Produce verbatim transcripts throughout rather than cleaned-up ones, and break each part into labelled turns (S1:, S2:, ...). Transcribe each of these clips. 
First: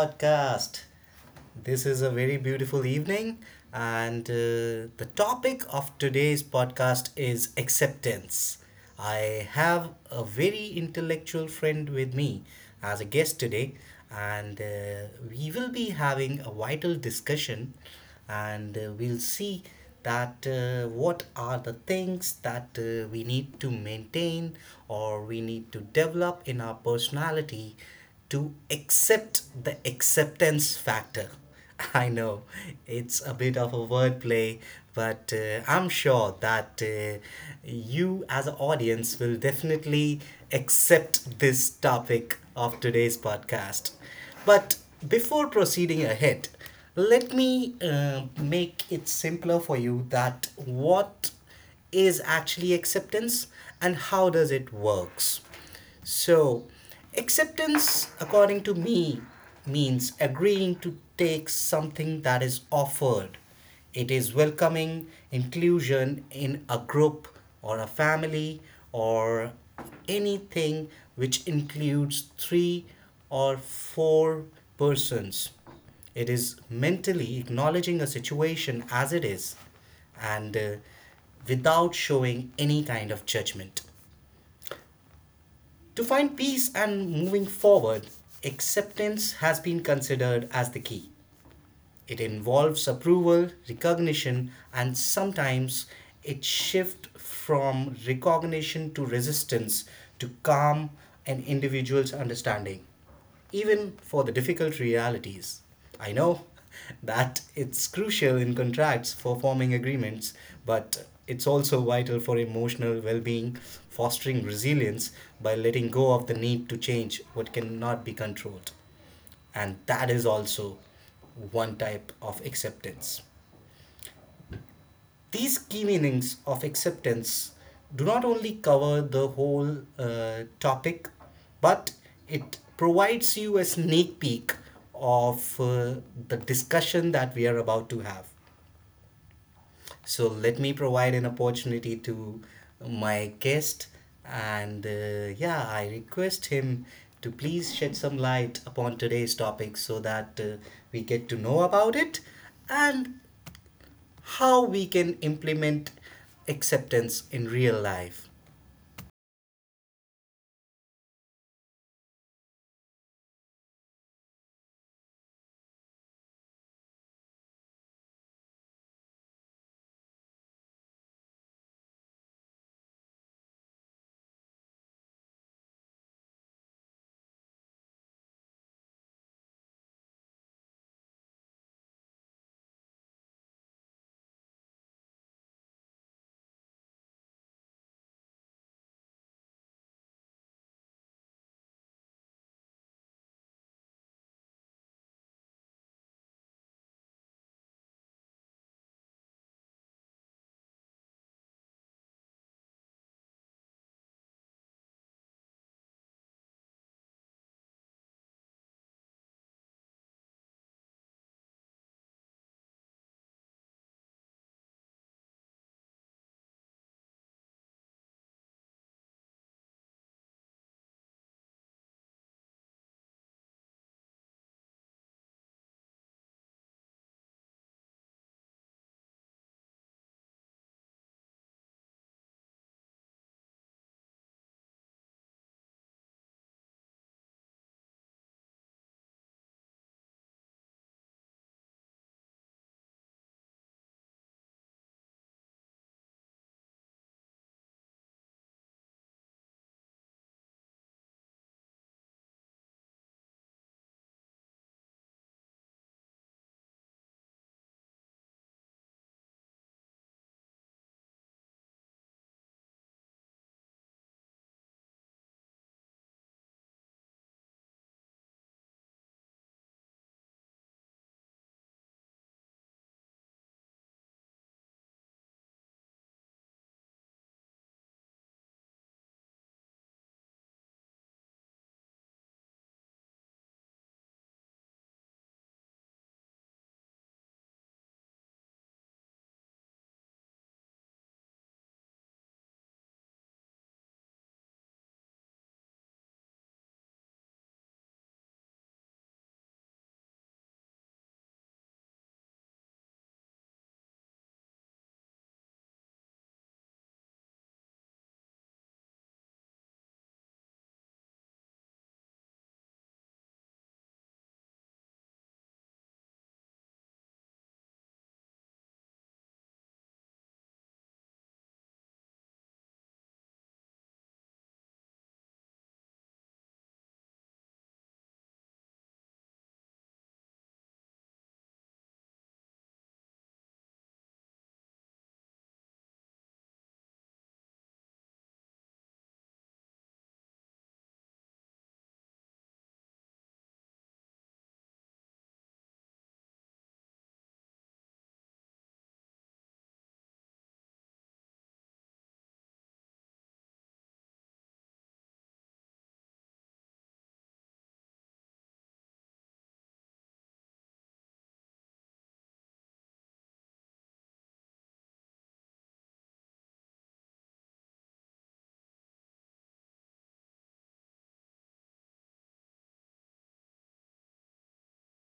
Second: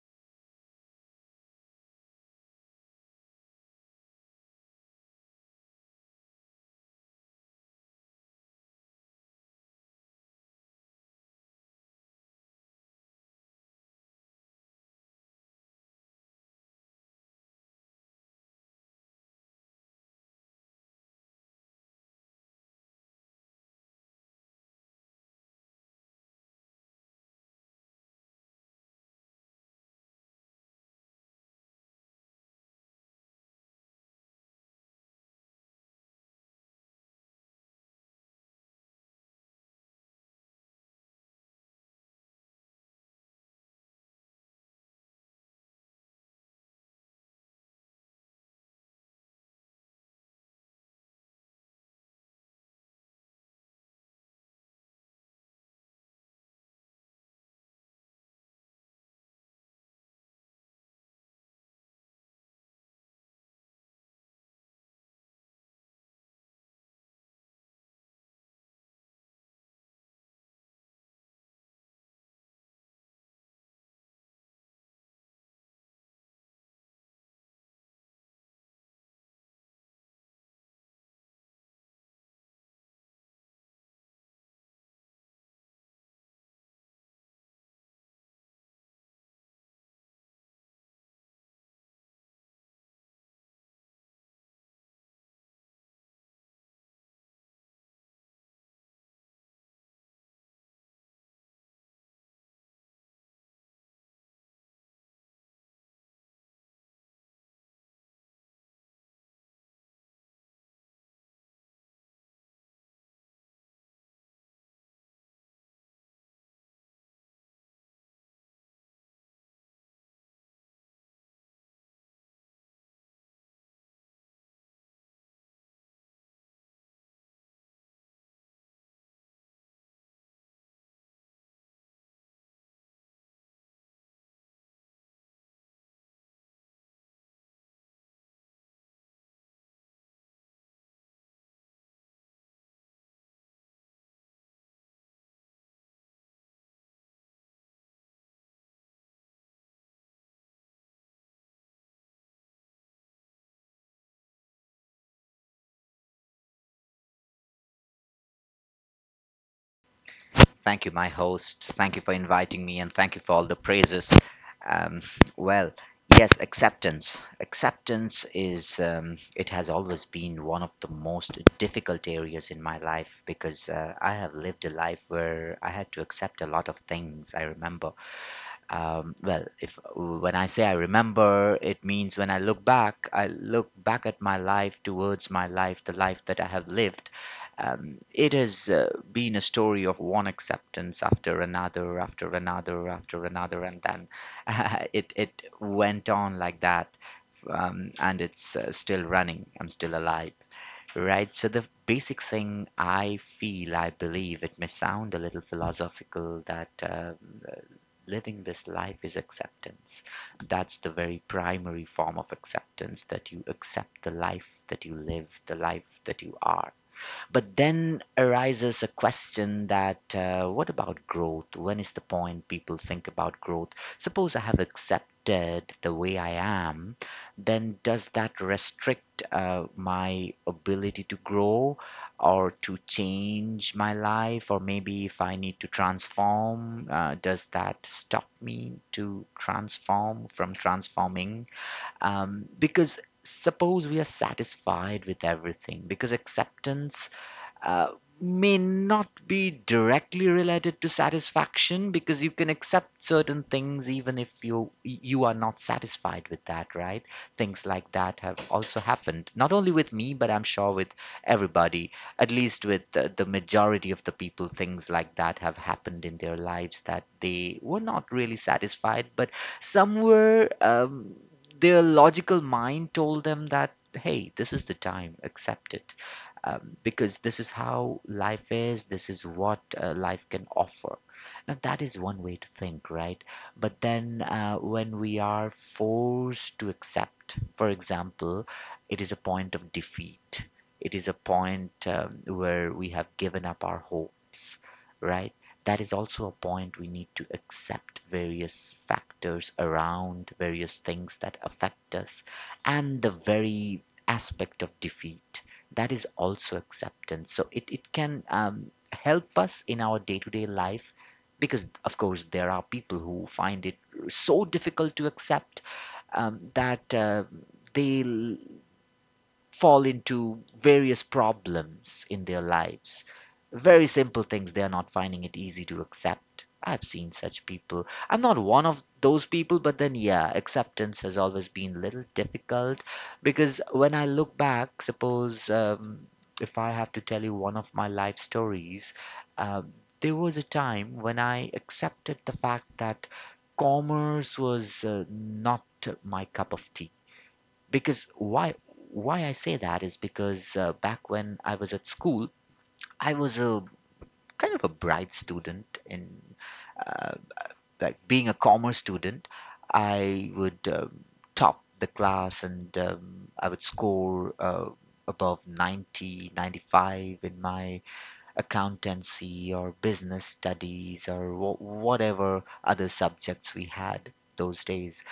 S1: podcast. This is a very beautiful evening, and uh, the topic of today's podcast is acceptance. I have a very intellectual friend with me as a guest today, and uh, we will be having a vital discussion and uh, we'll see that uh, what are the things that uh, we need to maintain or we need to develop in our personality to accept the acceptance factor. I know it's a bit of a wordplay, but uh, I'm sure that uh, you, as an audience, will definitely accept this topic of today's podcast. But before proceeding ahead, let me uh, make it simpler for you that what is actually acceptance and how does it works. So, acceptance according to me means agreeing to take something that is offered. It is welcoming inclusion in a group or a family or anything which includes three or four persons. It is mentally acknowledging a situation as it is and uh, without showing any kind of judgment. To find peace and moving forward, acceptance has been considered as the key. It involves approval, recognition, and sometimes it shifts from recognition to resistance to calm an individual's understanding, even for the difficult realities. I know that it's crucial in contracts for forming agreements, but it's also vital for emotional well being, fostering resilience by letting go of the need to change what cannot be controlled, and that is also one type of acceptance. These key meanings of acceptance do not only cover the whole uh, topic, but it provides you a sneak peek of uh, the discussion that we are about to have. So let me provide an opportunity to my guest, and uh, yeah, I request him to please shed some light upon today's topic so that uh, we get to know about it and how we can implement acceptance in real life.
S2: Thank you, my host. Thank you for inviting me and thank you for all the praises. Um, well, yes, acceptance. Acceptance is, um, it has always been one of the most difficult areas in my life because uh, I have lived a life where I had to accept a lot of things, I remember. Um, well, if when I say I remember, it means when I look back, I look back at my life towards my life, the life that I have lived. Um, it has uh, been a story of one acceptance after another, after another, after another, and then it it went on like that. Um, and it's uh, still running. I'm still alive. Right, so the basic thing I feel, I believe, it may sound a little philosophical that uh, living this life is acceptance. That's the very primary form of acceptance, that you accept the life that you live, the life that you are. But then arises a question, that uh, what about growth? When is the point people think about growth? Suppose I have accepted the way I am, then does that restrict uh, my ability to grow or to change my life? Or maybe if I need to transform, uh, does that stop me to transform from transforming? Um, because Suppose we are satisfied with everything, because acceptance uh, may not be directly related to satisfaction, because you can accept certain things even if you you are not satisfied with that, right? Things like that have also happened, not only with me, but i'm sure with everybody, at least with the, the majority of the people. Things like that have happened in their lives, that they were not really satisfied, but somewhere um, their logical mind told them that, hey, this is the time, accept it, um, because this is how life is, this is what uh, life can offer. Now, that is one way to think, right? But then uh, when we are forced to accept, for example, it is a point of defeat, it is a point um, where we have given up our hopes, right? That is also a point we need to accept, various factors around, various things that affect us, and the very aspect of defeat, that is also acceptance. So it, it can um, help us in our day-to-day life, because of course there are people who find it so difficult to accept, um, that uh, they fall into various problems in their lives. Very simple things they are not finding it easy to accept. I've seen such people. I'm not one of those people, but then, yeah, acceptance has always been a little difficult, because when I look back, suppose um, if I have to tell you one of my life stories, um, there was a time when I accepted the fact that commerce was uh, not my cup of tea. Because why why I say that is because, uh, back when I was at school, I was a kind of a bright student in uh, like being a commerce student. I would um, top the class, and um, I would score uh, above ninety, ninety-five in my accountancy or business studies, or wh- whatever other subjects we had those days.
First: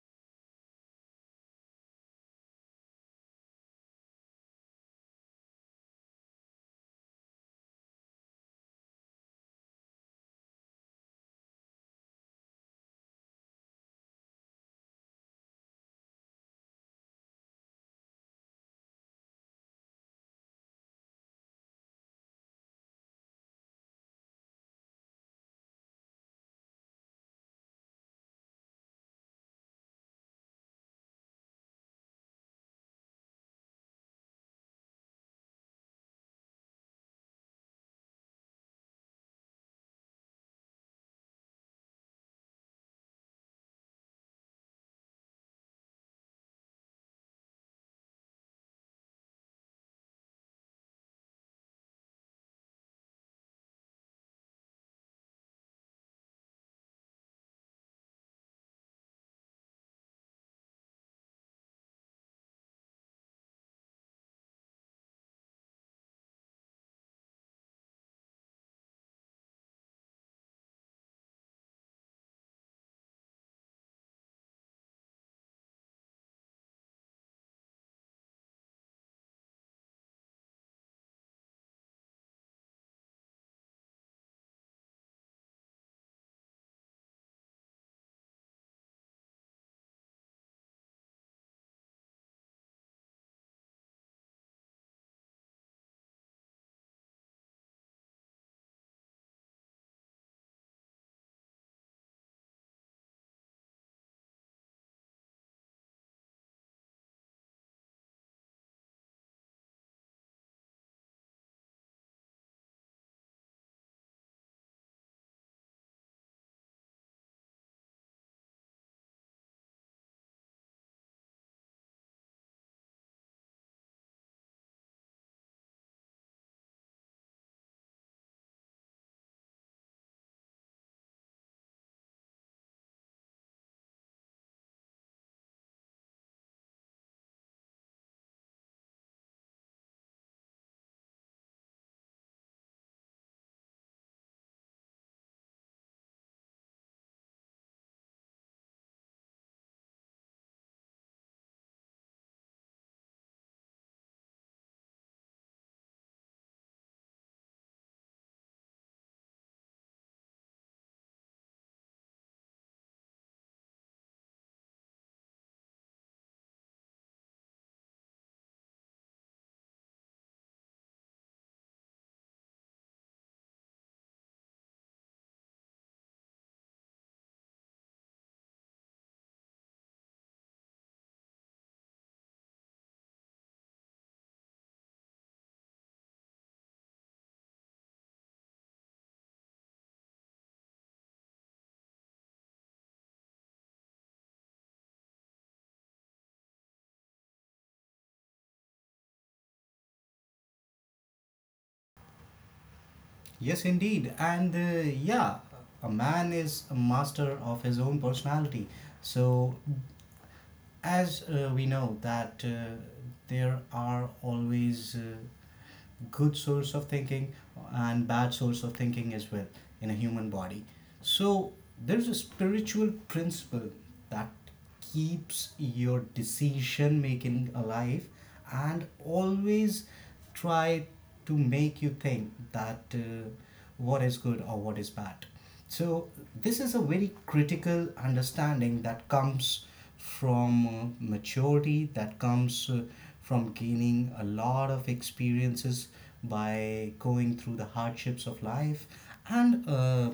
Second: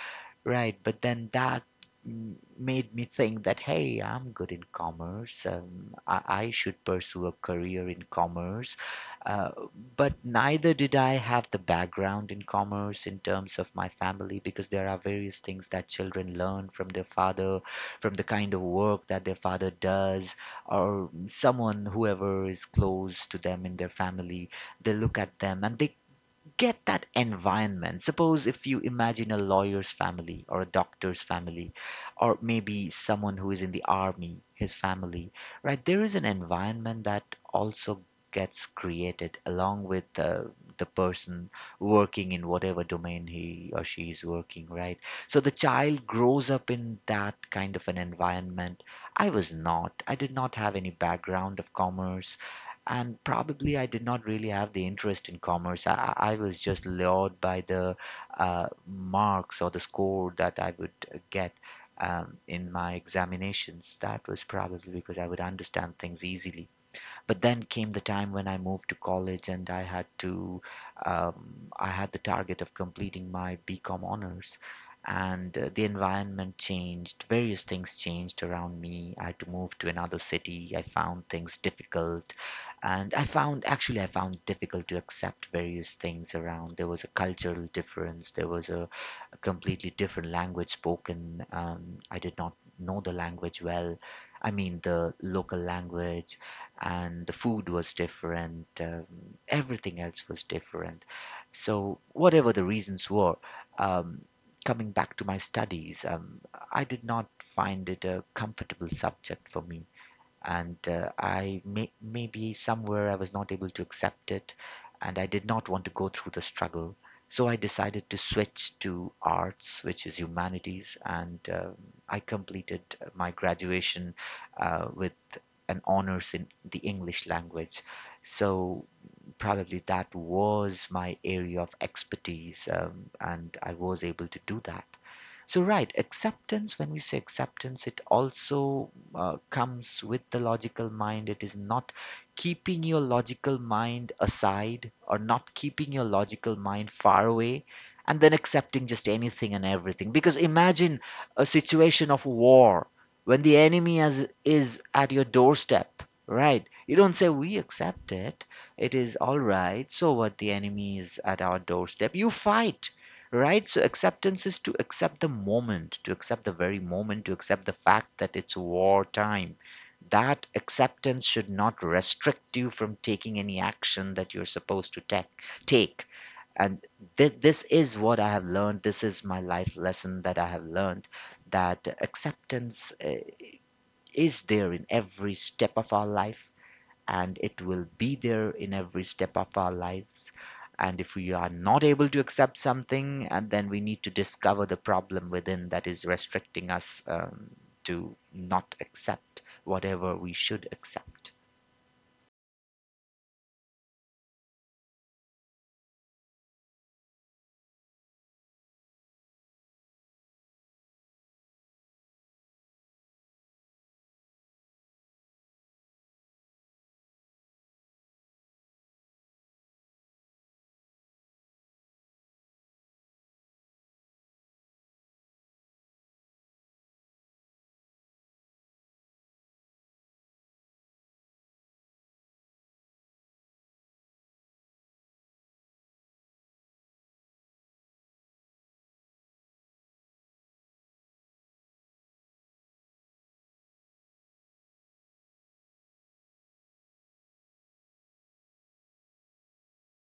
S2: Right, but then that m- made me think that, hey, I'm good in commerce. Um, I, I should pursue a career in commerce. Uh, but neither did I have the background in commerce in terms of my family, because there are various things that children learn from their father, from the kind of work that their father does, or someone, whoever is close to them in their family. They look at them and they get that environment. Suppose if you imagine a lawyer's family, or a doctor's family, or maybe someone who is in the army, his family, right? There is an environment that also gets created along with the, the person working in whatever domain he or she is working, right? So the child grows up in that kind of an environment. I was not. I did not have any background of commerce, and probably I did not really have the interest in commerce. I, I I was just lured by the uh, marks or the score that I would uh, get um, in my examinations. That was probably because I would understand things easily. But then came the time when I moved to college, and I had to, um, I had the target of completing my BCom honors. And uh, the environment changed, various things changed around me. I had to move to another city. I found things difficult. And I found, actually, I found difficult to accept various things around. There was a cultural difference, there was a a completely different language spoken. Um, I did not know the language well. I mean, the local language, and the food was different. Um, everything else was different. So, whatever the reasons were, um, coming back to my studies, um, I did not find it a comfortable subject for me, and uh, I may, maybe somewhere I was not able to accept it, and I did not want to go through the struggle. So I decided to switch to arts, which is humanities, and um I completed my graduation uh, with an honors in the English language. So probably that was my area of expertise, um, and I was able to do that. So, right, acceptance, when we say acceptance, it also uh, comes with the logical mind. It is not keeping your logical mind aside, or not keeping your logical mind far away and then accepting just anything and everything. Because imagine a situation of war, when the enemy has, is at your doorstep, right? You don't say, "We accept it. It is all right." So what? The enemy is at our doorstep. You fight, right? So acceptance is to accept the moment, to accept the very moment, to accept the fact that it's war time. That acceptance should not restrict you from taking any action that you're supposed to take. Take, and th- this is what I have learned. This is my life lesson that I have learned, that acceptance uh, is there in every step of our life, and it will be there in every step of our lives. And if we are not able to accept something, and then we need to discover the problem within that is restricting us, um, to not accept whatever we should accept.
S1: Yes, indeed. And uh, yeah, a man is a master of his own personality. So, as uh, we know, that uh, there are always uh, good source of thinking and bad source of thinking as well in a human body. So there's a spiritual principle that keeps your decision making alive and always try to make you think that uh, what is good or what is bad. So, this is a very critical understanding that comes from uh, maturity, that comes uh, from gaining a lot of experiences by going through the hardships of life, and uh,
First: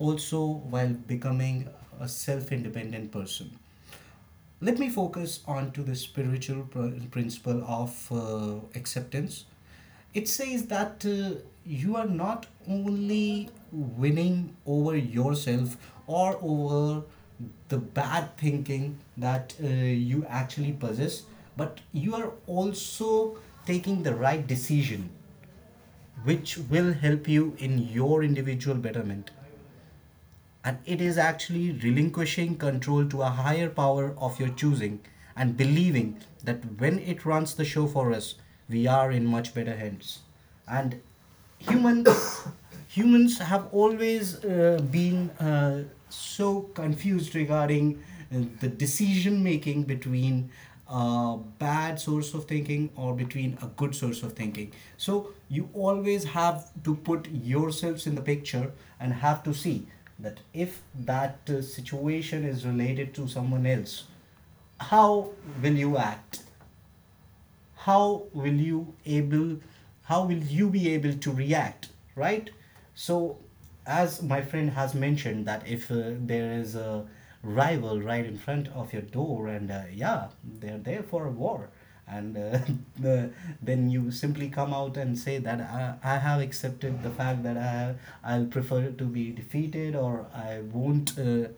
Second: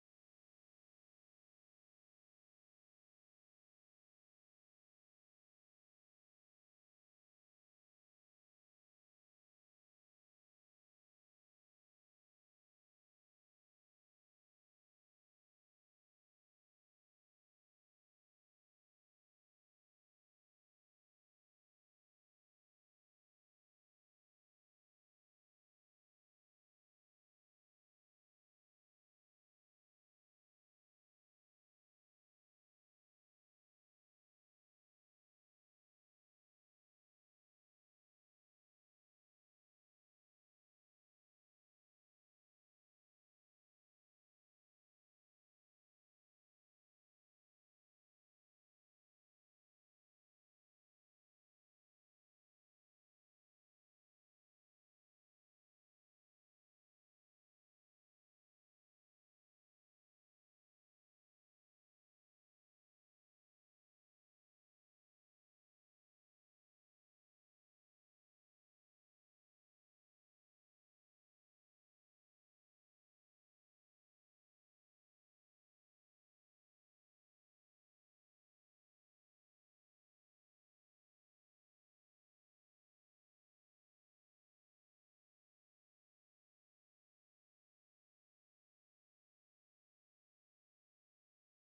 S1: also while becoming a self independent person. Let me focus on to the spiritual pr- principle of uh, acceptance. It says that uh, you are not only winning over yourself or over the bad thinking that uh, you actually possess, but you are also taking the right decision, which will help you in your individual betterment, and it is actually relinquishing control to a higher power of your choosing and believing that when it runs the show for us we are in much better hands. And humans humans have always uh, been uh, so confused regarding uh, the decision making between a bad source of thinking or between a good source of thinking. So you always have to put yourselves in the picture and have to see that if that uh, situation is related to someone else, how will you act? how will you able how will you be able to react? Right. So as my friend has mentioned, that if uh, there is a rival right in front of your door and uh, yeah, they're there for a war, and uh, the, then you simply come out and say that I, I have accepted the fact that I, I'll prefer to be defeated or I won't uh,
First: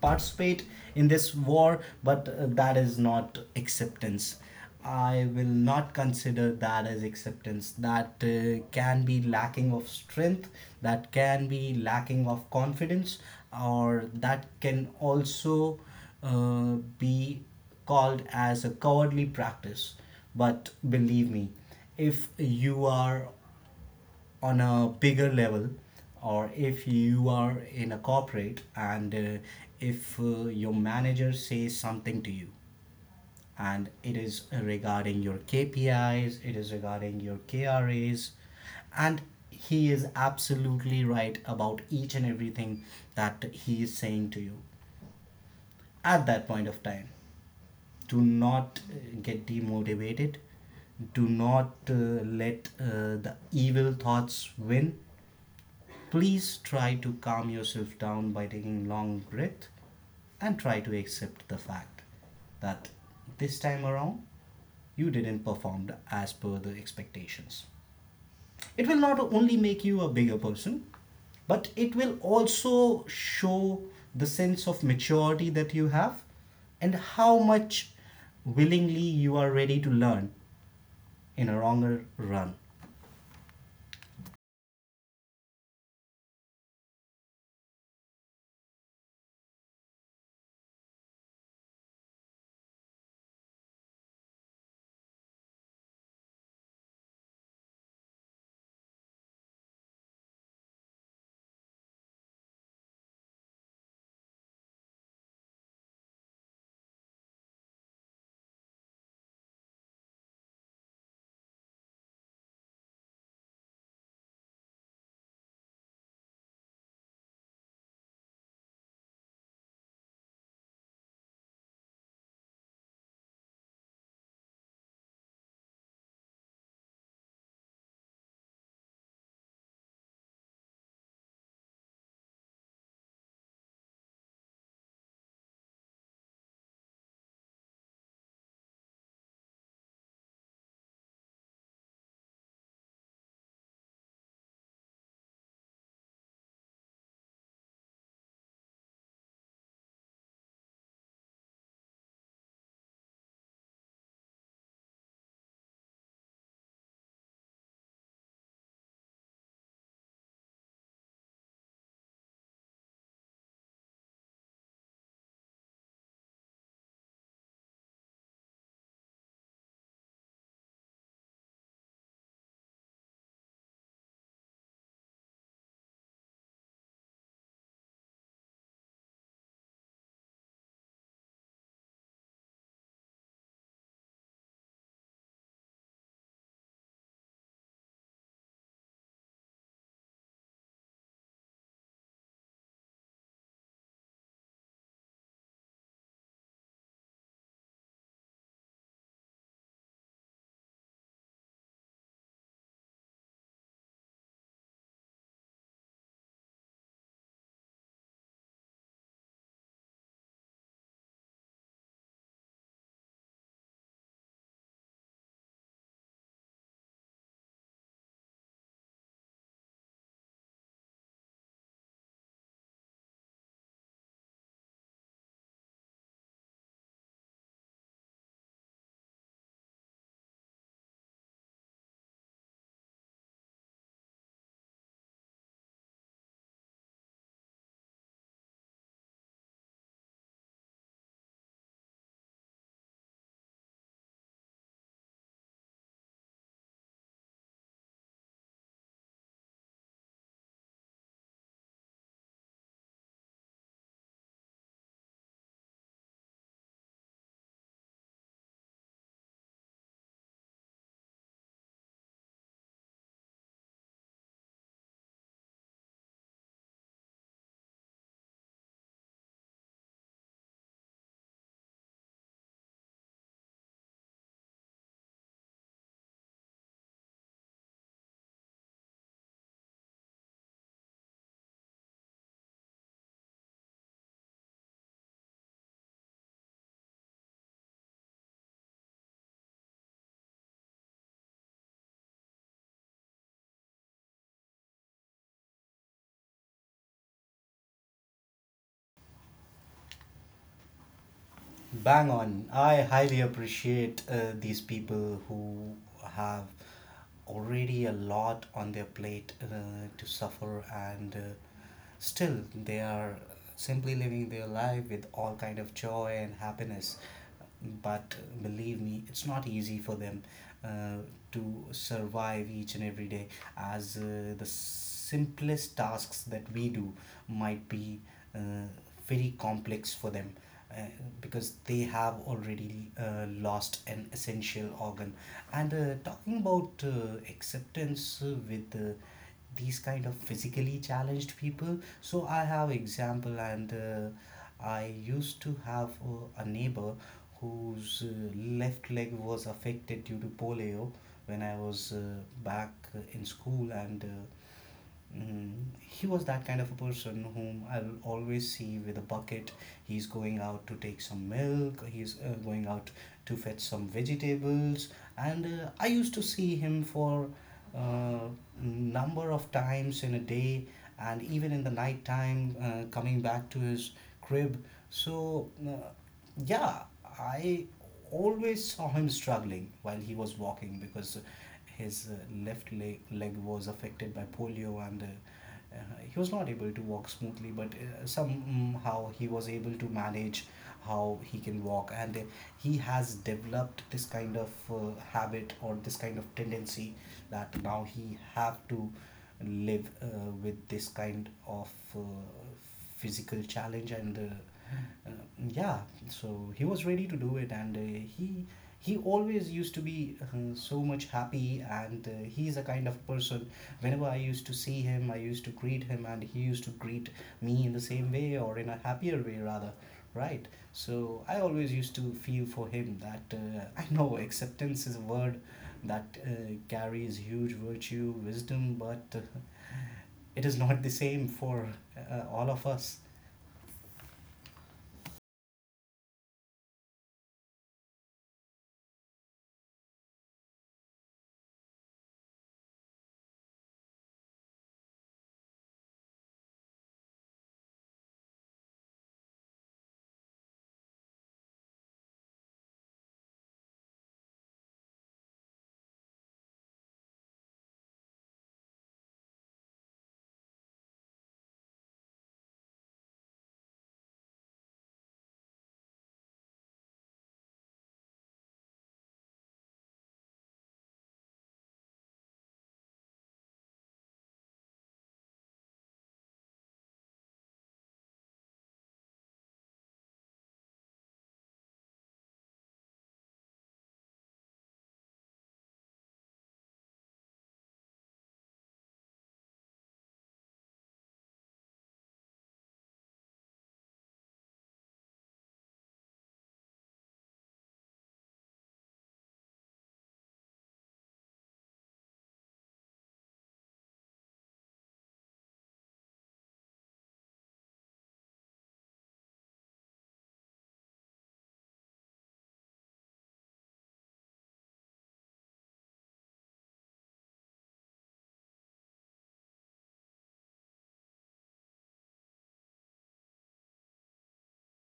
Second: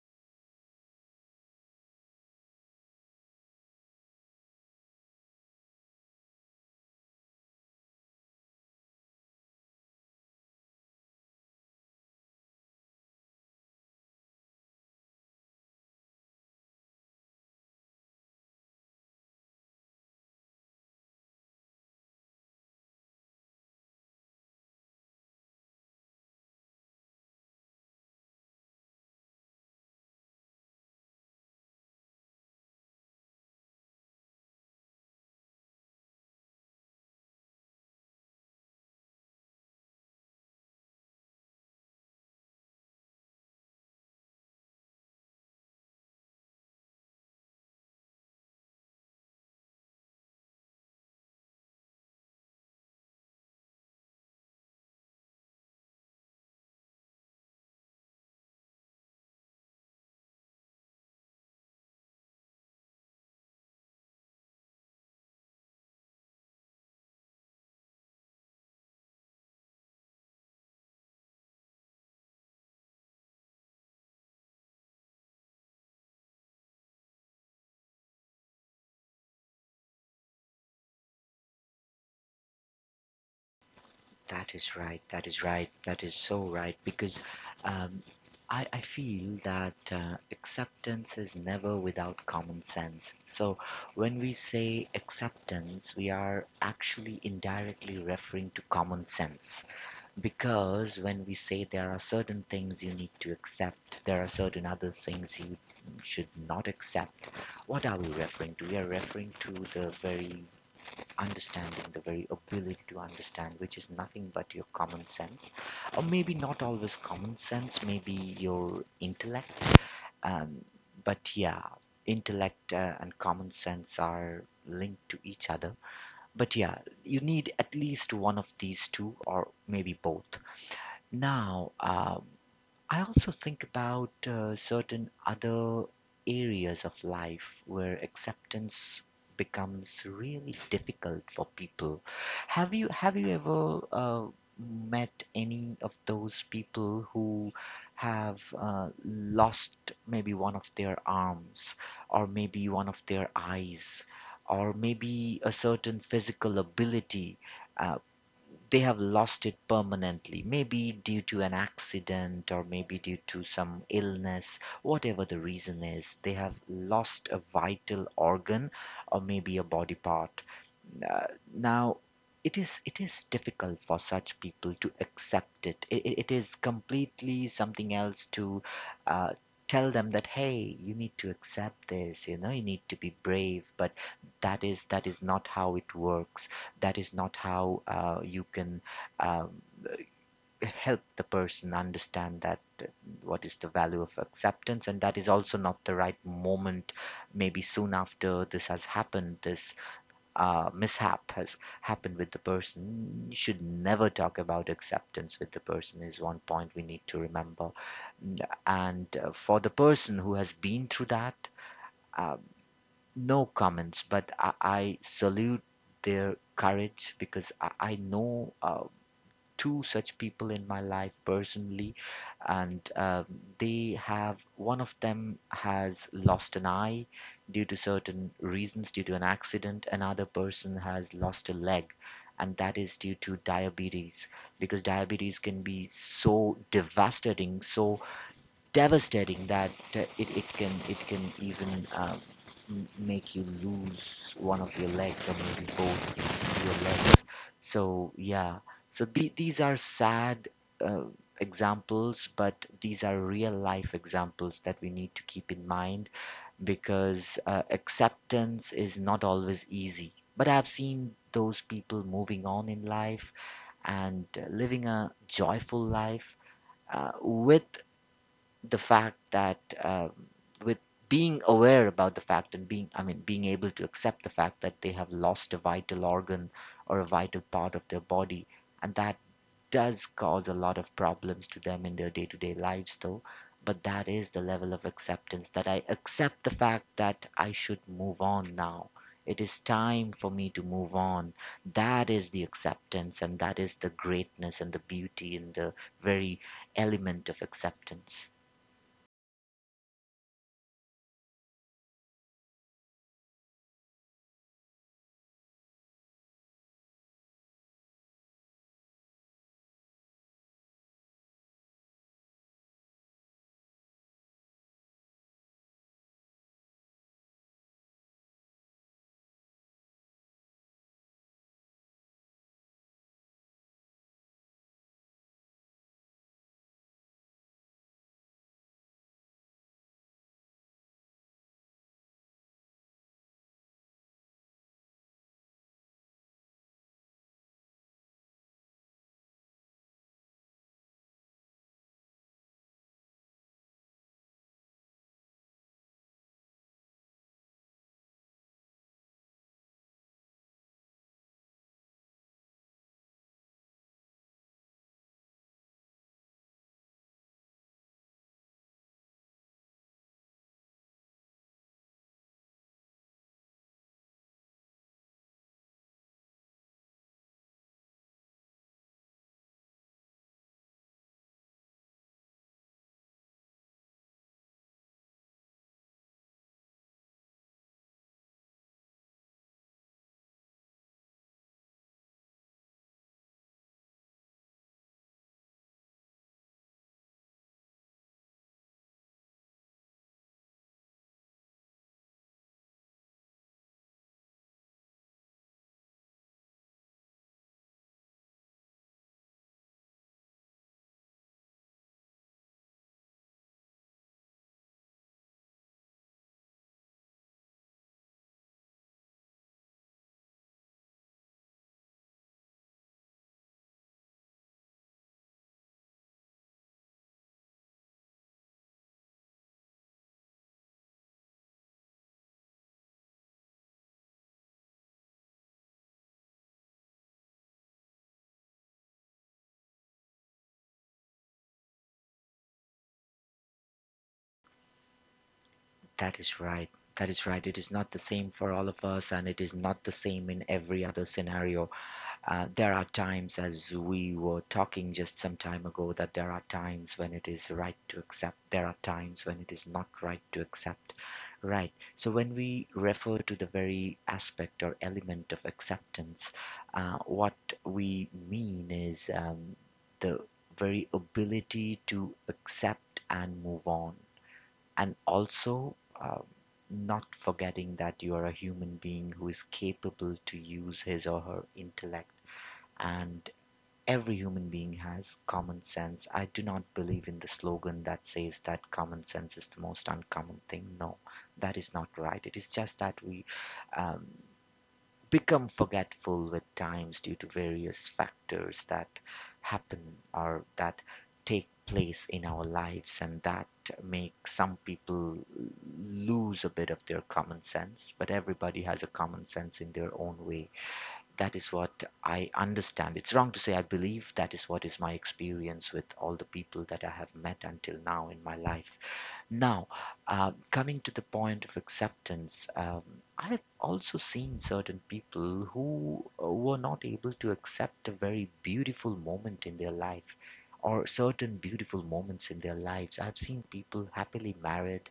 S1: participate in this war, but uh, that is not acceptance. I will not consider that as acceptance. That uh, can be lacking of strength, that can be lacking of confidence, or that can also uh, be called as a cowardly practice. But believe me, if you are on a bigger level or if you are in a corporate and uh, if uh, your manager says something to you and it is regarding your K P Is, it is regarding your K R As, and he is absolutely right about each and everything that he is saying to you at that point of time. Do not uh, get demotivated. Do not uh, let uh, the evil thoughts win. Please try to calm yourself down by taking long breath and try to accept the fact that this time around you didn't perform as per the expectations. It will not only make you a bigger person, but it will also show the sense of maturity that you have and how much willingly you are ready to learn in a longer run.
S2: That is right. That is right. That is so right. Because um, I, I feel that uh, acceptance is never without common sense. So when we say acceptance, we are actually indirectly referring to common sense. Because when we say there are certain things you need to accept, there are certain other things you should not accept, what are we referring to? We are referring to the very understanding, the very ability to understand, which is nothing but your common sense, or maybe not always common sense, maybe your intellect. Um, but yeah, intellect uh, and common sense are linked to each other. But yeah, you need at least one of these two, or maybe both. Now, uh, I also think about uh, certain other areas of life where acceptance becomes really difficult for people. Have you have you ever uh, met any of those people who have uh, lost maybe one of their arms, or maybe one of their eyes, or maybe a certain physical ability? uh, they have lost it permanently, maybe due to an accident or maybe due to some illness. Whatever the reason is, they have lost a vital organ or maybe a body part. Uh, now, it is it is difficult for such people to accept it. It, it, it is completely something else to uh, tell them that, hey, you need to accept this. You know, you need to be brave. But that is that is not how it works. That is not how uh, you can. Um, help the person understand that what is the value of acceptance. And that is also not the right moment, maybe soon after this has happened this uh, mishap has happened with the person. You should never talk about acceptance with the person, is one point we need to remember. And uh, for the person who has been through that, uh, no comments, but I, I salute their courage, because I, I know uh, two such people in my life personally, and um, they have one of them has lost an eye due to certain reasons, due to an accident. Another person has lost a leg, and that is due to diabetes, because diabetes can be so devastating, so devastating that uh, it, it can it can even uh, m- make you lose one of your legs, or maybe both your legs. So yeah, so the, these are sad uh, examples, but these are real life examples that we need to keep in mind because uh, acceptance is not always easy. But I've seen those people moving on in life and uh, living a joyful life uh, with the fact that um, with being aware about the fact and being i mean being able to accept the fact that they have lost a vital organ or a vital part of their body, and that does cause a lot of problems to them in their day-to-day lives, though. But that is the level of acceptance, that I accept the fact that I should move on now, it is time for me to move on. That is the acceptance, and that is the greatness and the beauty and the very element of acceptance.
S1: Bang on. I highly appreciate uh, these people who have already a lot on their plate uh, to suffer and uh, still they are simply living their life with all kind of joy and happiness, but believe me it's not easy for them uh, to survive each and every day, as uh, the simplest tasks that we do might be uh, very complex for them uh, because they have already uh, lost an essential organ. And uh, talking about uh, acceptance uh, with uh, these kind of physically challenged people, so I have example, and uh, I used to have uh, a neighbor whose uh, left leg was affected due to polio when I was uh, back in school. And uh, Mm, he was that kind of a person whom I'll always see with a bucket. He's going out to take some milk, he's uh, going out to fetch some vegetables, and uh, I used to see him for uh, number of times in a day and even in the night time uh, coming back to his crib. So uh, yeah, I always saw him struggling while he was walking because his uh, left leg, leg was affected by polio, and uh, uh, he was not able to walk smoothly. But uh, somehow he was able to manage how he can walk, and uh, he has developed this kind of uh, habit or this kind of tendency that now he have to live uh, with this kind of uh, physical challenge and uh, uh, yeah, so he was ready to do it. And uh, he he always used to be uh, so much happy, and uh, he's a kind of person, whenever I used to see him I used to greet him and he used to greet me in the same way or in a happier way rather. Right. So I always used to feel for him that uh, I know acceptance is a word that uh, carries huge virtue wisdom, but uh, it is not the same for uh, all of us.
S2: That is right. That is right. It is not the same for all of us, and it is not the same in every other scenario. Uh, there are times, as we were talking just some time ago, that there are times when it is right to accept, there are times when it is not right to accept. Right. So, when we refer to the very aspect or element of acceptance, uh, what we mean is, um, the very ability to accept and move on, and also uh, not forgetting that you are a human being who is capable to use his or her intellect, and every human being has common sense. I do not believe in the slogan that says that common sense is the most uncommon thing. No, that is not right. It is just that we um, become forgetful with times due to various factors that happen or that take place in our lives, and that make some people lose a bit of their common sense, but everybody has a common sense in their own way. That is what I understand. It's wrong to say, I believe that is what is my experience with all the people that I have met until now in my life. Now, uh, coming to the point of acceptance, um, I have also seen certain people who uh, were not able to accept a very beautiful moment in their life or certain beautiful moments in their lives. I've seen people happily married,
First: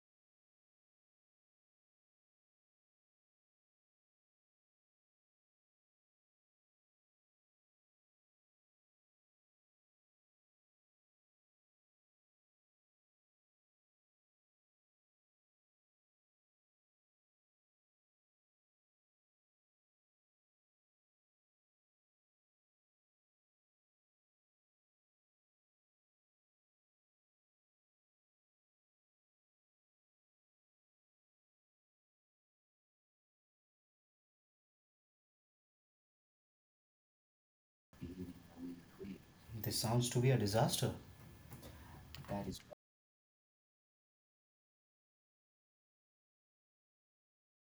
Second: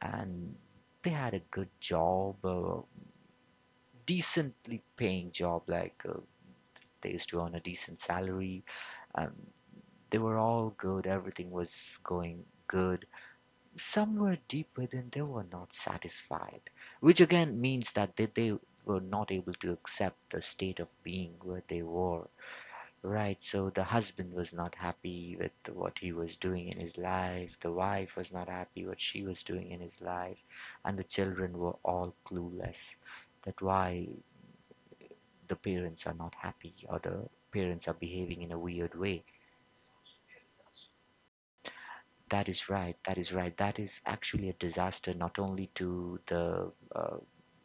S2: and they had a good job, a decently paying job, like, uh, they used to earn a decent salary. Um, they were all good, everything was going good. Somewhere deep within they were not satisfied, which again means that they, they were not able to accept the state of being where they were. Right, so the husband was not happy with what he was doing in his life, the wife was not happy what she was doing in his life, and the children were all clueless that why the parents are not happy or the parents are behaving in a weird way.
S1: This sounds to be a disaster.
S2: That
S1: That is
S2: is
S1: right.
S2: right. That is right. That is actually a disaster not only to the uh,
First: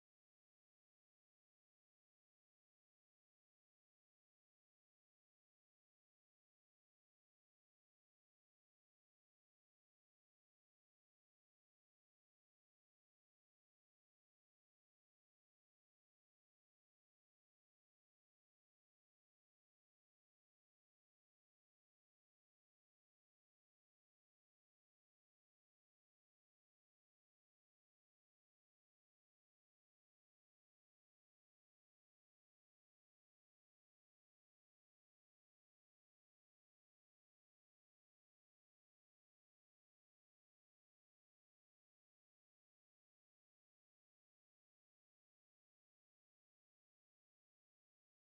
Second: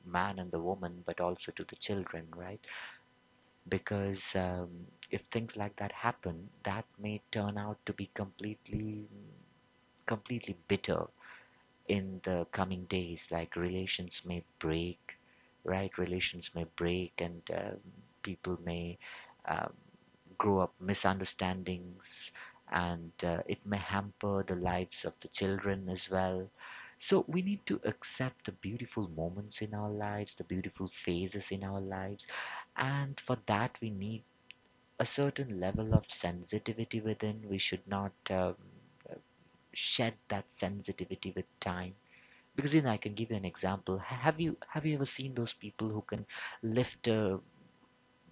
S2: man and the woman, but also to the children, right? Because, um, if things like that happen, that may turn out to be completely, completely bitter in the coming days, like relations may break, right, relations may break, and um, people may um, grow up misunderstandings, and uh, it may hamper the lives of the children as well. So we need to accept the beautiful moments in our lives, the beautiful phases in our lives, and for that we need a certain level of sensitivity within. We should not um, shed that sensitivity with time, because you know, I can give you an example. Ha- Have you have you ever seen those people who can lift a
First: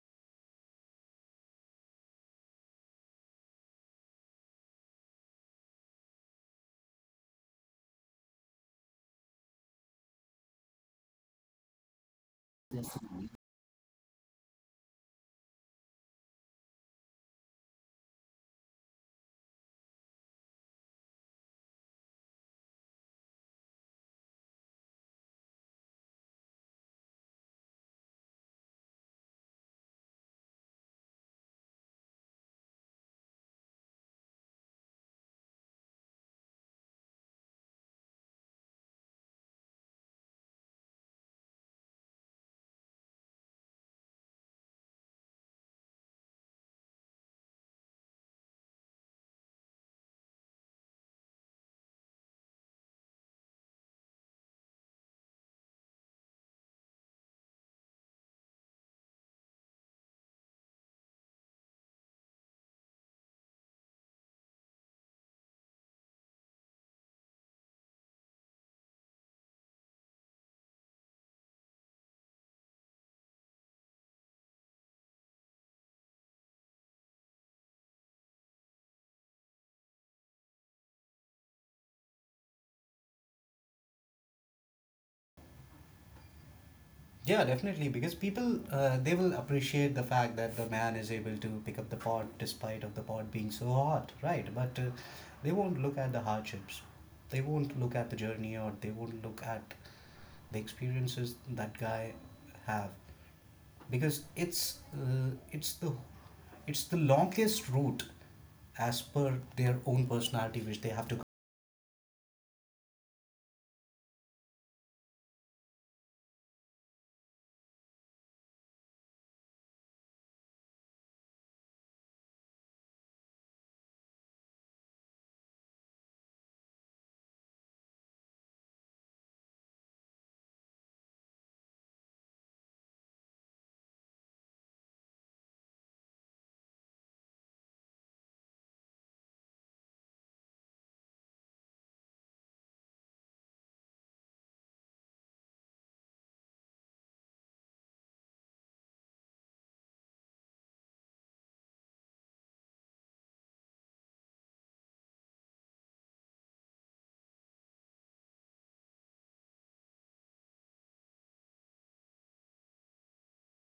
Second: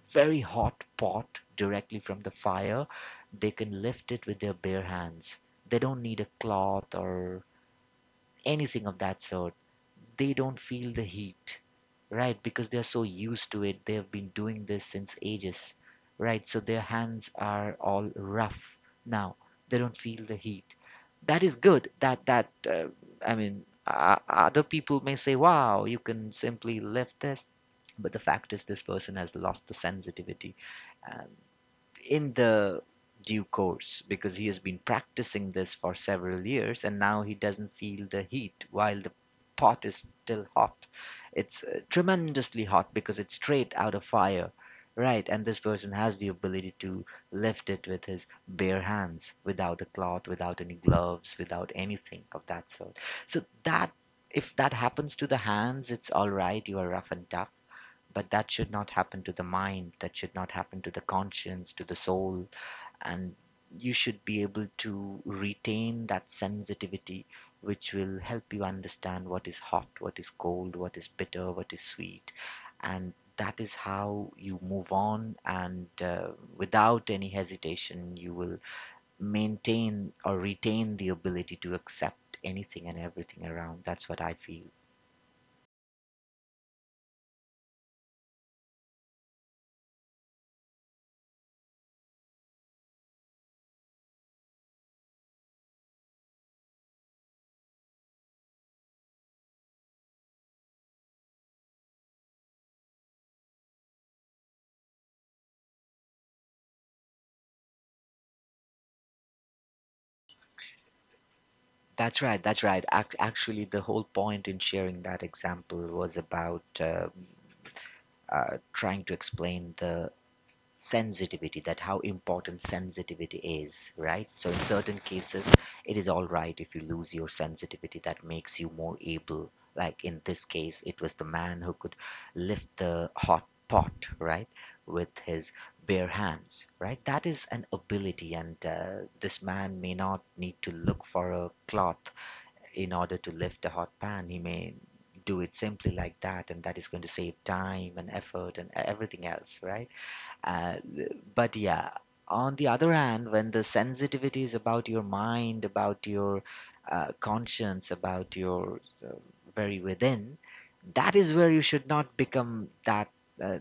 S2: very hot pot directly from the fire? They can lift it with their bare hands. They don't need a cloth or anything of that sort, they don't feel the heat, right? Because they're so used to it. They have been doing this since ages, right? So their hands are all rough now. They don't feel the heat. That is good. That that uh, I mean, uh, other people may say, "Wow, you can simply lift this," but the fact is, this person has lost the sensitivity. Uh, in the due course because he has been practicing this for several years, and now he doesn't feel the heat while the pot is still hot. It's uh, tremendously hot because it's straight out of fire. Right, and this person has the ability to lift it with his bare hands, without a cloth, without any gloves, without anything of that sort. So that, if that happens to the hands, it's all right. You are rough and tough. But that should not happen to the mind, that should not happen to the conscience, to the soul. And you should be able to retain that sensitivity which will help you understand what is hot, what is cold, what is bitter, what is sweet. And that is how you move on, and uh, without any hesitation, you will maintain or retain the ability to accept anything and everything around. That's what I feel.
S1: Yeah, definitely, because people uh, they will appreciate the fact that the man is able to pick up the pot despite of the pot being so hot, right? But uh, they won't look at the hardships. They won't look at the journey, or they won't look at the experiences that guy have, because it's uh, it's the it's the longest route as per their own personality which they have to.
S2: That's right. That's right. Act- actually, the whole point in sharing that example was about uh, uh, trying to explain the sensitivity, that how important sensitivity is, right? So, in certain cases, it is all right if you lose your sensitivity. That makes you more able. Like in this case, it was the man who could lift the hot pot, right, with his bare hands, right? That is an ability, and uh, this man may not need to look for a cloth in order to lift a hot pan. He may do it simply like that, and that is going to save time and effort and everything else, right? uh, but yeah, on the other hand, when the sensitivity is about your mind, about your uh, conscience, about your uh, very within, that is where you should not become that uh,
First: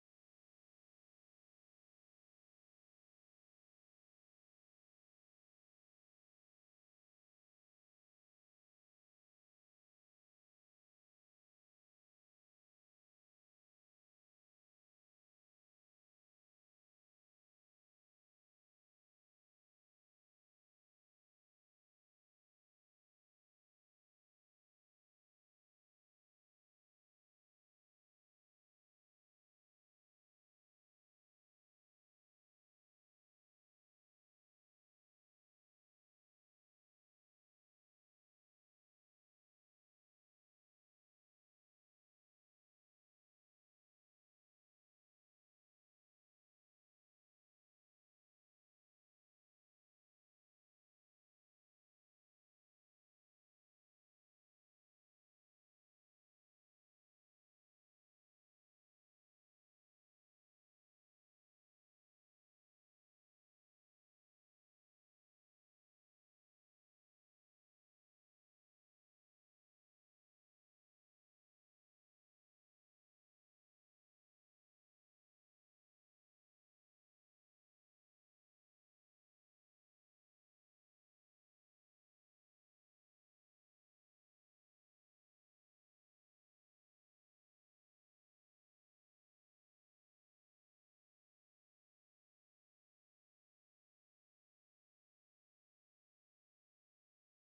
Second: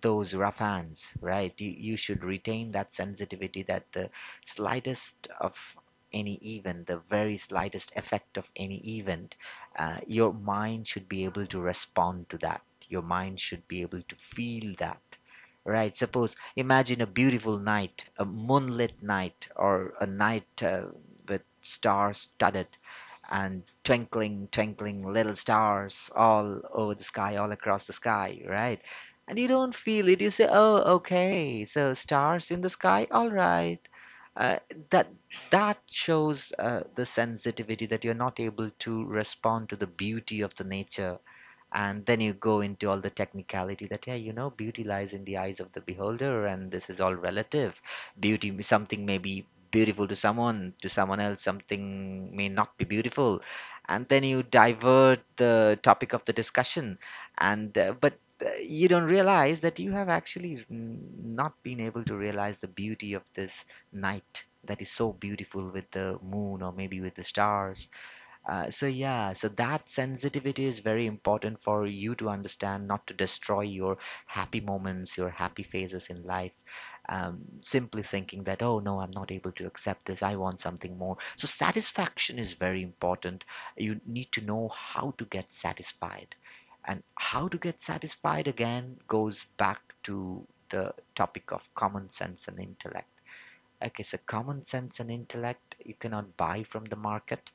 S2: those rough hands, right? You, you should retain that sensitivity, that the slightest of any event, the very slightest effect of any event, uh, your mind should be able to respond to that. Your mind should be able to feel that. Right. Suppose imagine a beautiful night, a moonlit night, or a night uh, with stars studded and twinkling, twinkling little stars all over the sky, all across the sky, right? And you don't feel it. You say, "Oh, okay, so stars in the sky, all right." Uh, that that shows uh, the sensitivity, that you're not able to respond to the beauty of the nature. And then you go into all the technicality that, yeah, you know, beauty lies in the eyes of the beholder and this is all relative. Beauty, something may be beautiful to someone, to someone else something may not be beautiful. And then you divert the topic of the discussion, and uh, but uh, you don't realize that you have actually mm, not been able to realize the beauty of this night that is so beautiful with the moon or maybe with the stars. Uh, so yeah, so that sensitivity is very important for you to understand, not to destroy your happy moments, your happy phases in life. Um, simply thinking that, oh no, I'm not able to accept this. I want something more. So satisfaction is very important. You need to know how to get satisfied, and how to get satisfied again goes back to the topic of common sense and intellect. Okay, so common sense and intellect you cannot buy from the market,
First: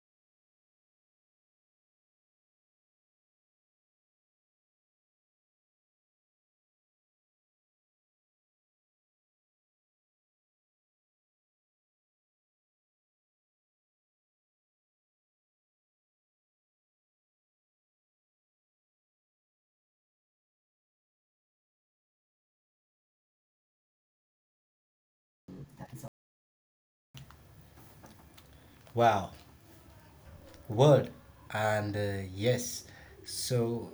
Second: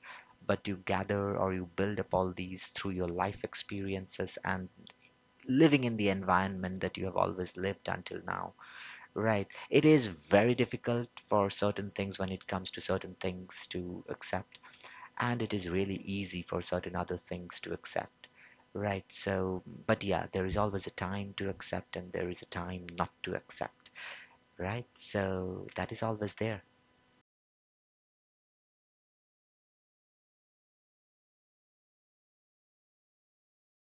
S2: but you gather or you build up all these through your life experiences and living in the environment that you have always lived until now. Right. It is very difficult for certain things, when it comes to certain things, to accept, and it is really easy for certain other things to accept. Right. So, but yeah, there is always a time to accept and there is a time not to accept. Right. So that is always there.
S1: Wow, word. And uh, yes, so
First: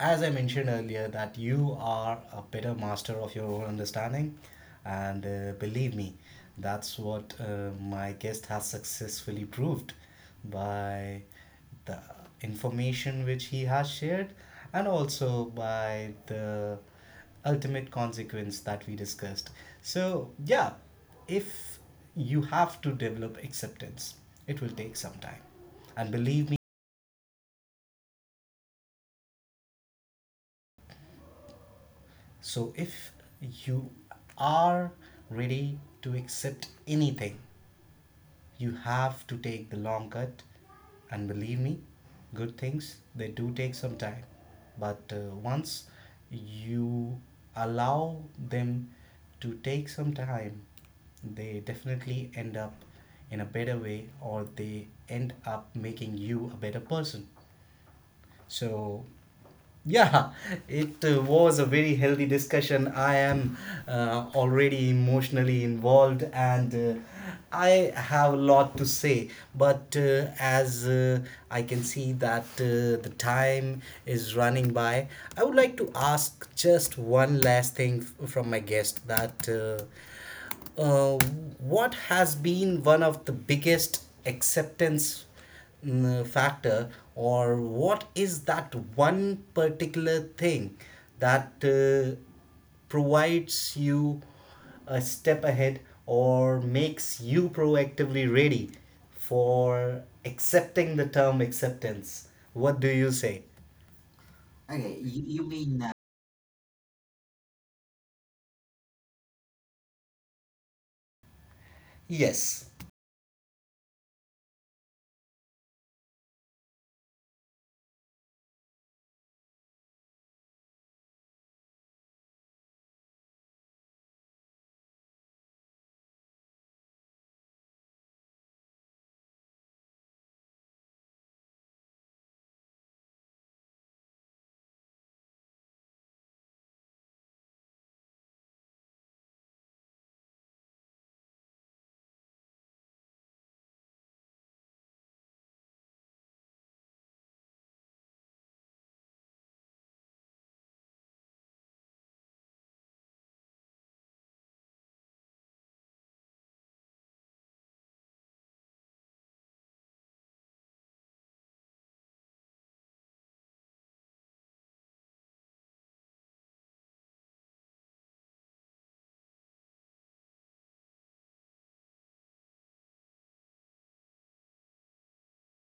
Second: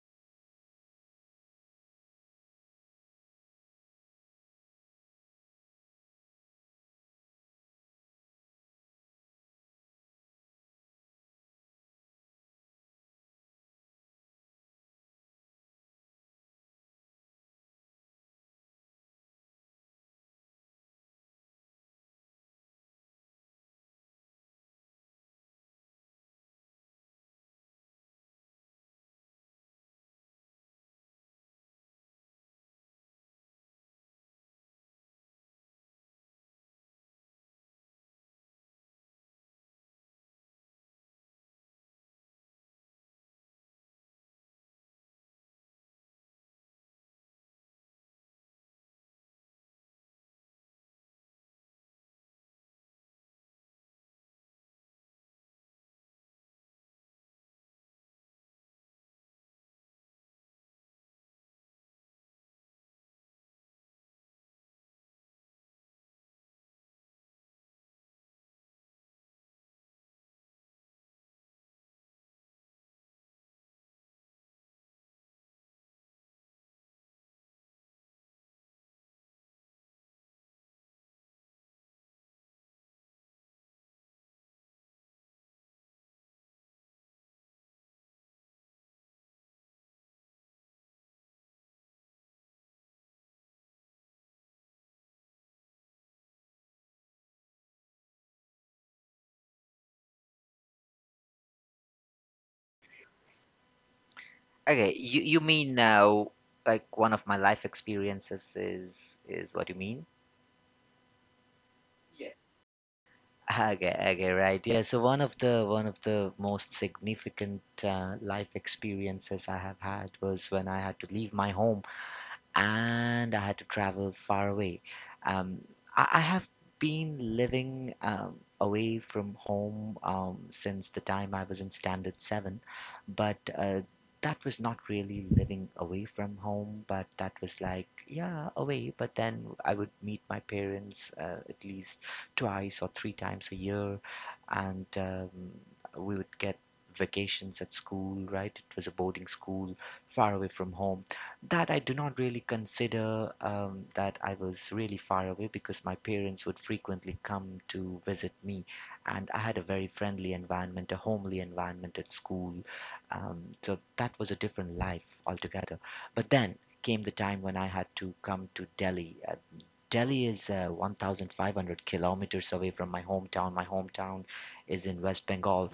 S1: as I mentioned earlier, that you are a better master of your own understanding, and uh, believe me, that's what uh, my guest has successfully proved by the information which he has shared, and also by the ultimate consequence that we discussed. So, yeah, if you have to develop acceptance, it will take some time. And believe me, so if you are ready to accept anything, you have to take the long cut. And believe me, good things, they do take some time. But uh, once you allow them to take some time, they definitely end up in a better way or they end up making you a better person. So, yeah, it uh, was a very healthy discussion. I am uh, already emotionally involved, and uh, I have a lot to say. But uh, as uh, I can see that uh, the time is running by, I would like to ask just one last thing f- from my guest that. Uh, uh, what has been one of the biggest acceptance mm, factor, or what is that one particular thing that uh, provides you a step ahead or makes you proactively ready for accepting the term acceptance? What do you say?
S2: Okay, you you mean now, like one of my life experiences is is what you mean? Yes.
S1: Yes.
S2: Okay, okay, right. Yeah, so one of the one of the most significant uh, life experiences I have had was when I had to leave my home and I had to travel far away. Um, I, I have been living um, away from home um, since the time I was in Standard seven, but uh, that was not really living away from home, but that was like, yeah, away. But then I would meet my parents uh, at least twice or three times a year, and um, we would get vacations at school, right? It was a boarding school far away from home, that I do not really consider um, that I was really far away, because my parents would frequently come to visit me, and I had a very friendly environment, a homely environment at school. Um, so that was a different life altogether. But then came the time when I had to come to Delhi. Delhi is uh, one thousand five hundred kilometers away from my hometown. My hometown is in West Bengal,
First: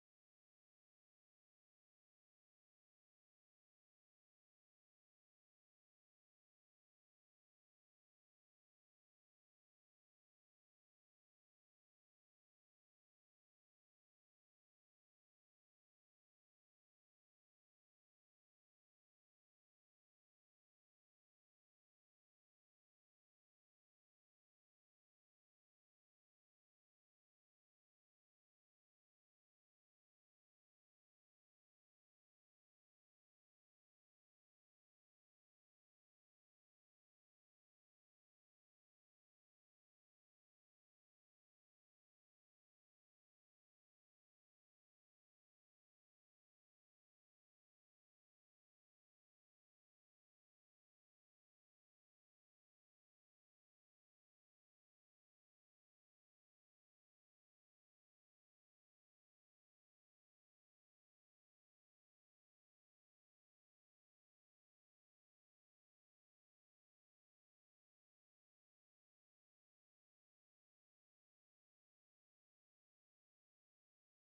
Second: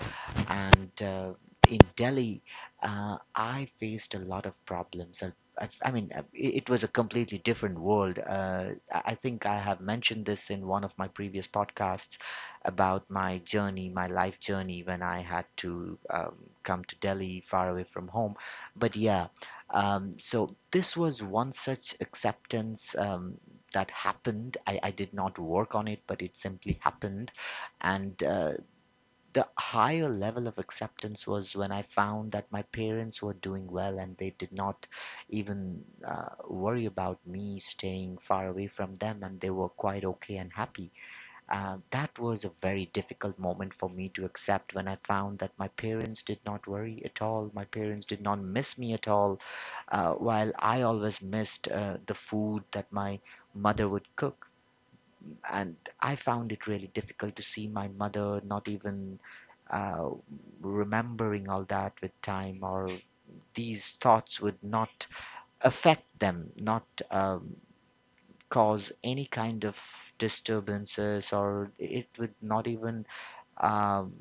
S2: and uh, in Delhi, uh, I faced a lot of problems. I, I, I mean, uh, it, it was a completely different world. Uh, I I think I have mentioned this in one of my previous podcasts about my journey, my life journey, when I had to um, come to Delhi, far away from home. But yeah, um, so this was one such acceptance. Um, that happened. I, I did not work on it, but it simply happened. And uh, the higher level of acceptance was when I found that my parents were doing well and they did not even uh, worry about me staying far away from them, and they were quite okay and happy. Uh, that was a very difficult moment for me to accept, when I found that my parents did not worry at all. My parents did not miss me at all, uh, while I always missed uh, the food that my mother would cook. And I found it really difficult to see my mother not even uh, remembering all that with time, or these thoughts would not affect them, not um, cause any kind of disturbances, or it would not even um,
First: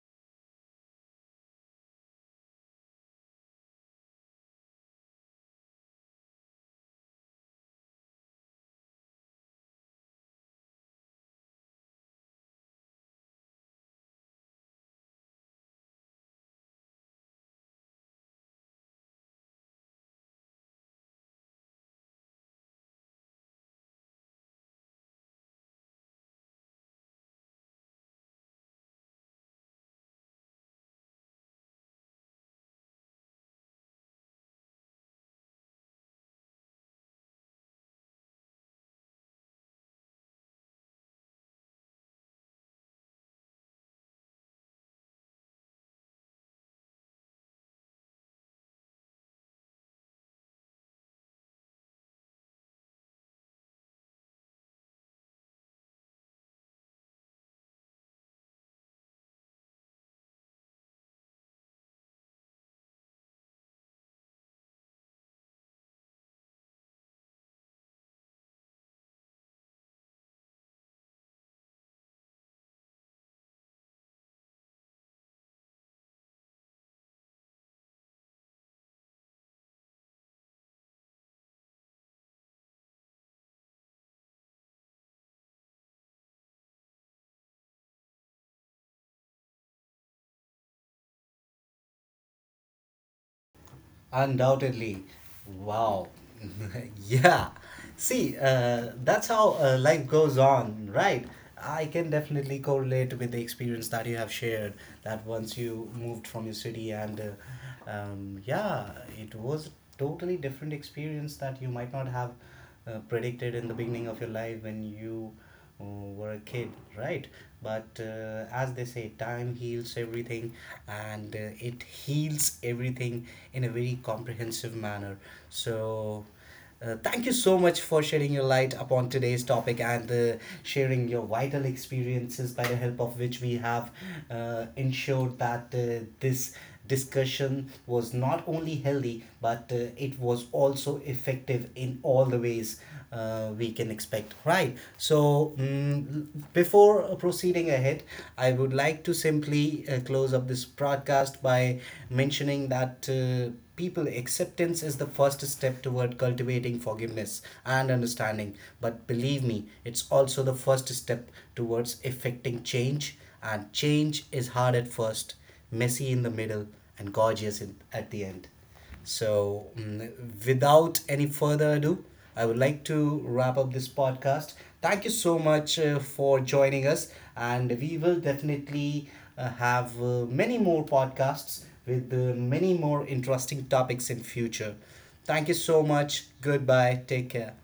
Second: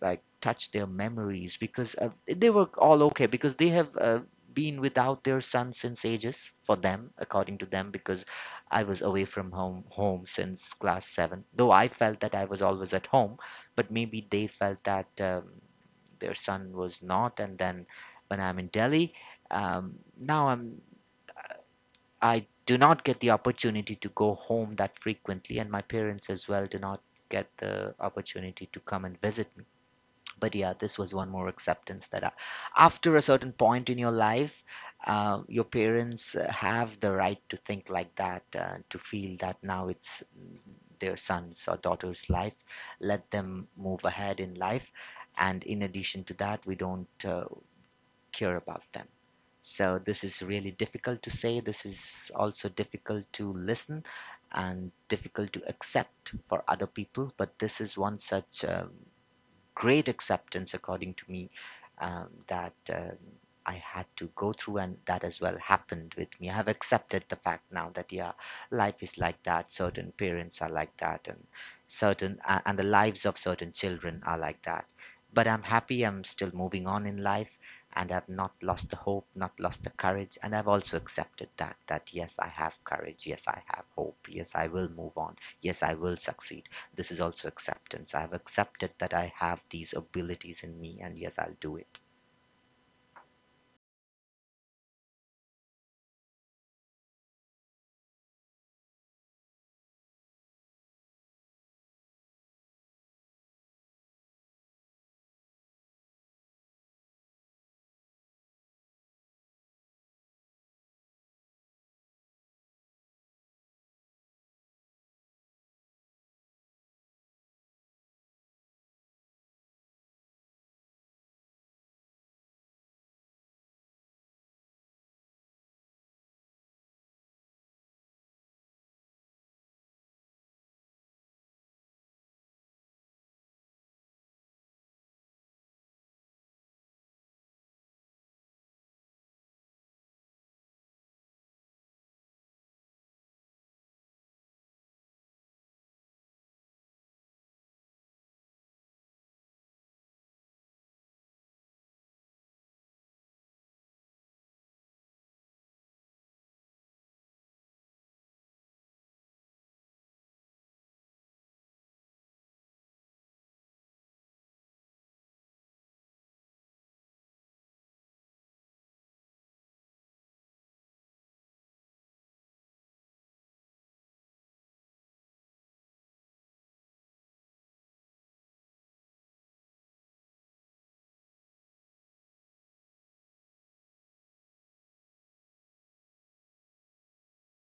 S2: like touch their memories, because uh, they were all okay, because they have uh, been without their son since ages, for them, according to them, because I was away from home home since class seven, though I felt that I was always at home, but maybe they felt that um, their son was not. And then when I'm in Delhi, um, now I'm I do not get the opportunity to go home that frequently, and my parents as well do not get the opportunity to come and visit. But yeah, this was one more acceptance, that uh, after a certain point in your life, uh, your parents uh, have the right to think like that, uh, to feel that now it's mm, their son's or daughter's life, let them move ahead in life. And in addition to that, we don't uh, care about them. So this is really difficult to say, this is also difficult to listen and difficult to accept for other people, but this is one such uh, great acceptance, according to me, um, that uh, I had to go through, and that as well happened with me. I have accepted the fact now that yeah, life is like that. Certain parents are like that, and certain uh, and the lives of certain children are like that. But I'm happy. I'm still moving on in life, and I've not lost the hope, not lost the courage, and I've also accepted that that yes, I have courage. Yes, I have hope. Yes, I will move on. Yes, I will succeed. This is also acceptance. I have accepted that I have these abilities in me, and yes, I'll do it.
S1: Undoubtedly. Wow. Yeah. See, uh, that's how uh, life goes on, right? I can definitely correlate with the experience that you have shared. That once you moved from your city, and uh, um, yeah, it was a totally different experience that you might not have uh, predicted in the beginning of your life when you uh, were a kid, right? But uh, as they say, time heals everything, and uh, it heals everything in a very comprehensive manner. So, uh, thank you so much for shedding your light upon today's topic and uh, sharing your vital experiences by the help of which we have uh, ensured that uh, this discussion was not only healthy but uh, it was also effective in all the ways uh, we can expect, right? So mm, before proceeding ahead, I would like to simply uh, close up this broadcast by mentioning that uh, people, acceptance is the first step toward cultivating forgiveness and understanding, but believe me it's also the first step towards effecting change. And change is hard at first, messy in the middle, and gorgeous in, at the end. So, mm, without any further ado, I would like to wrap up this podcast. Thank you so much uh, for joining us, and we will definitely uh, have uh, many more podcasts with uh, many more interesting topics in future. Thank you so much. Goodbye. Take care.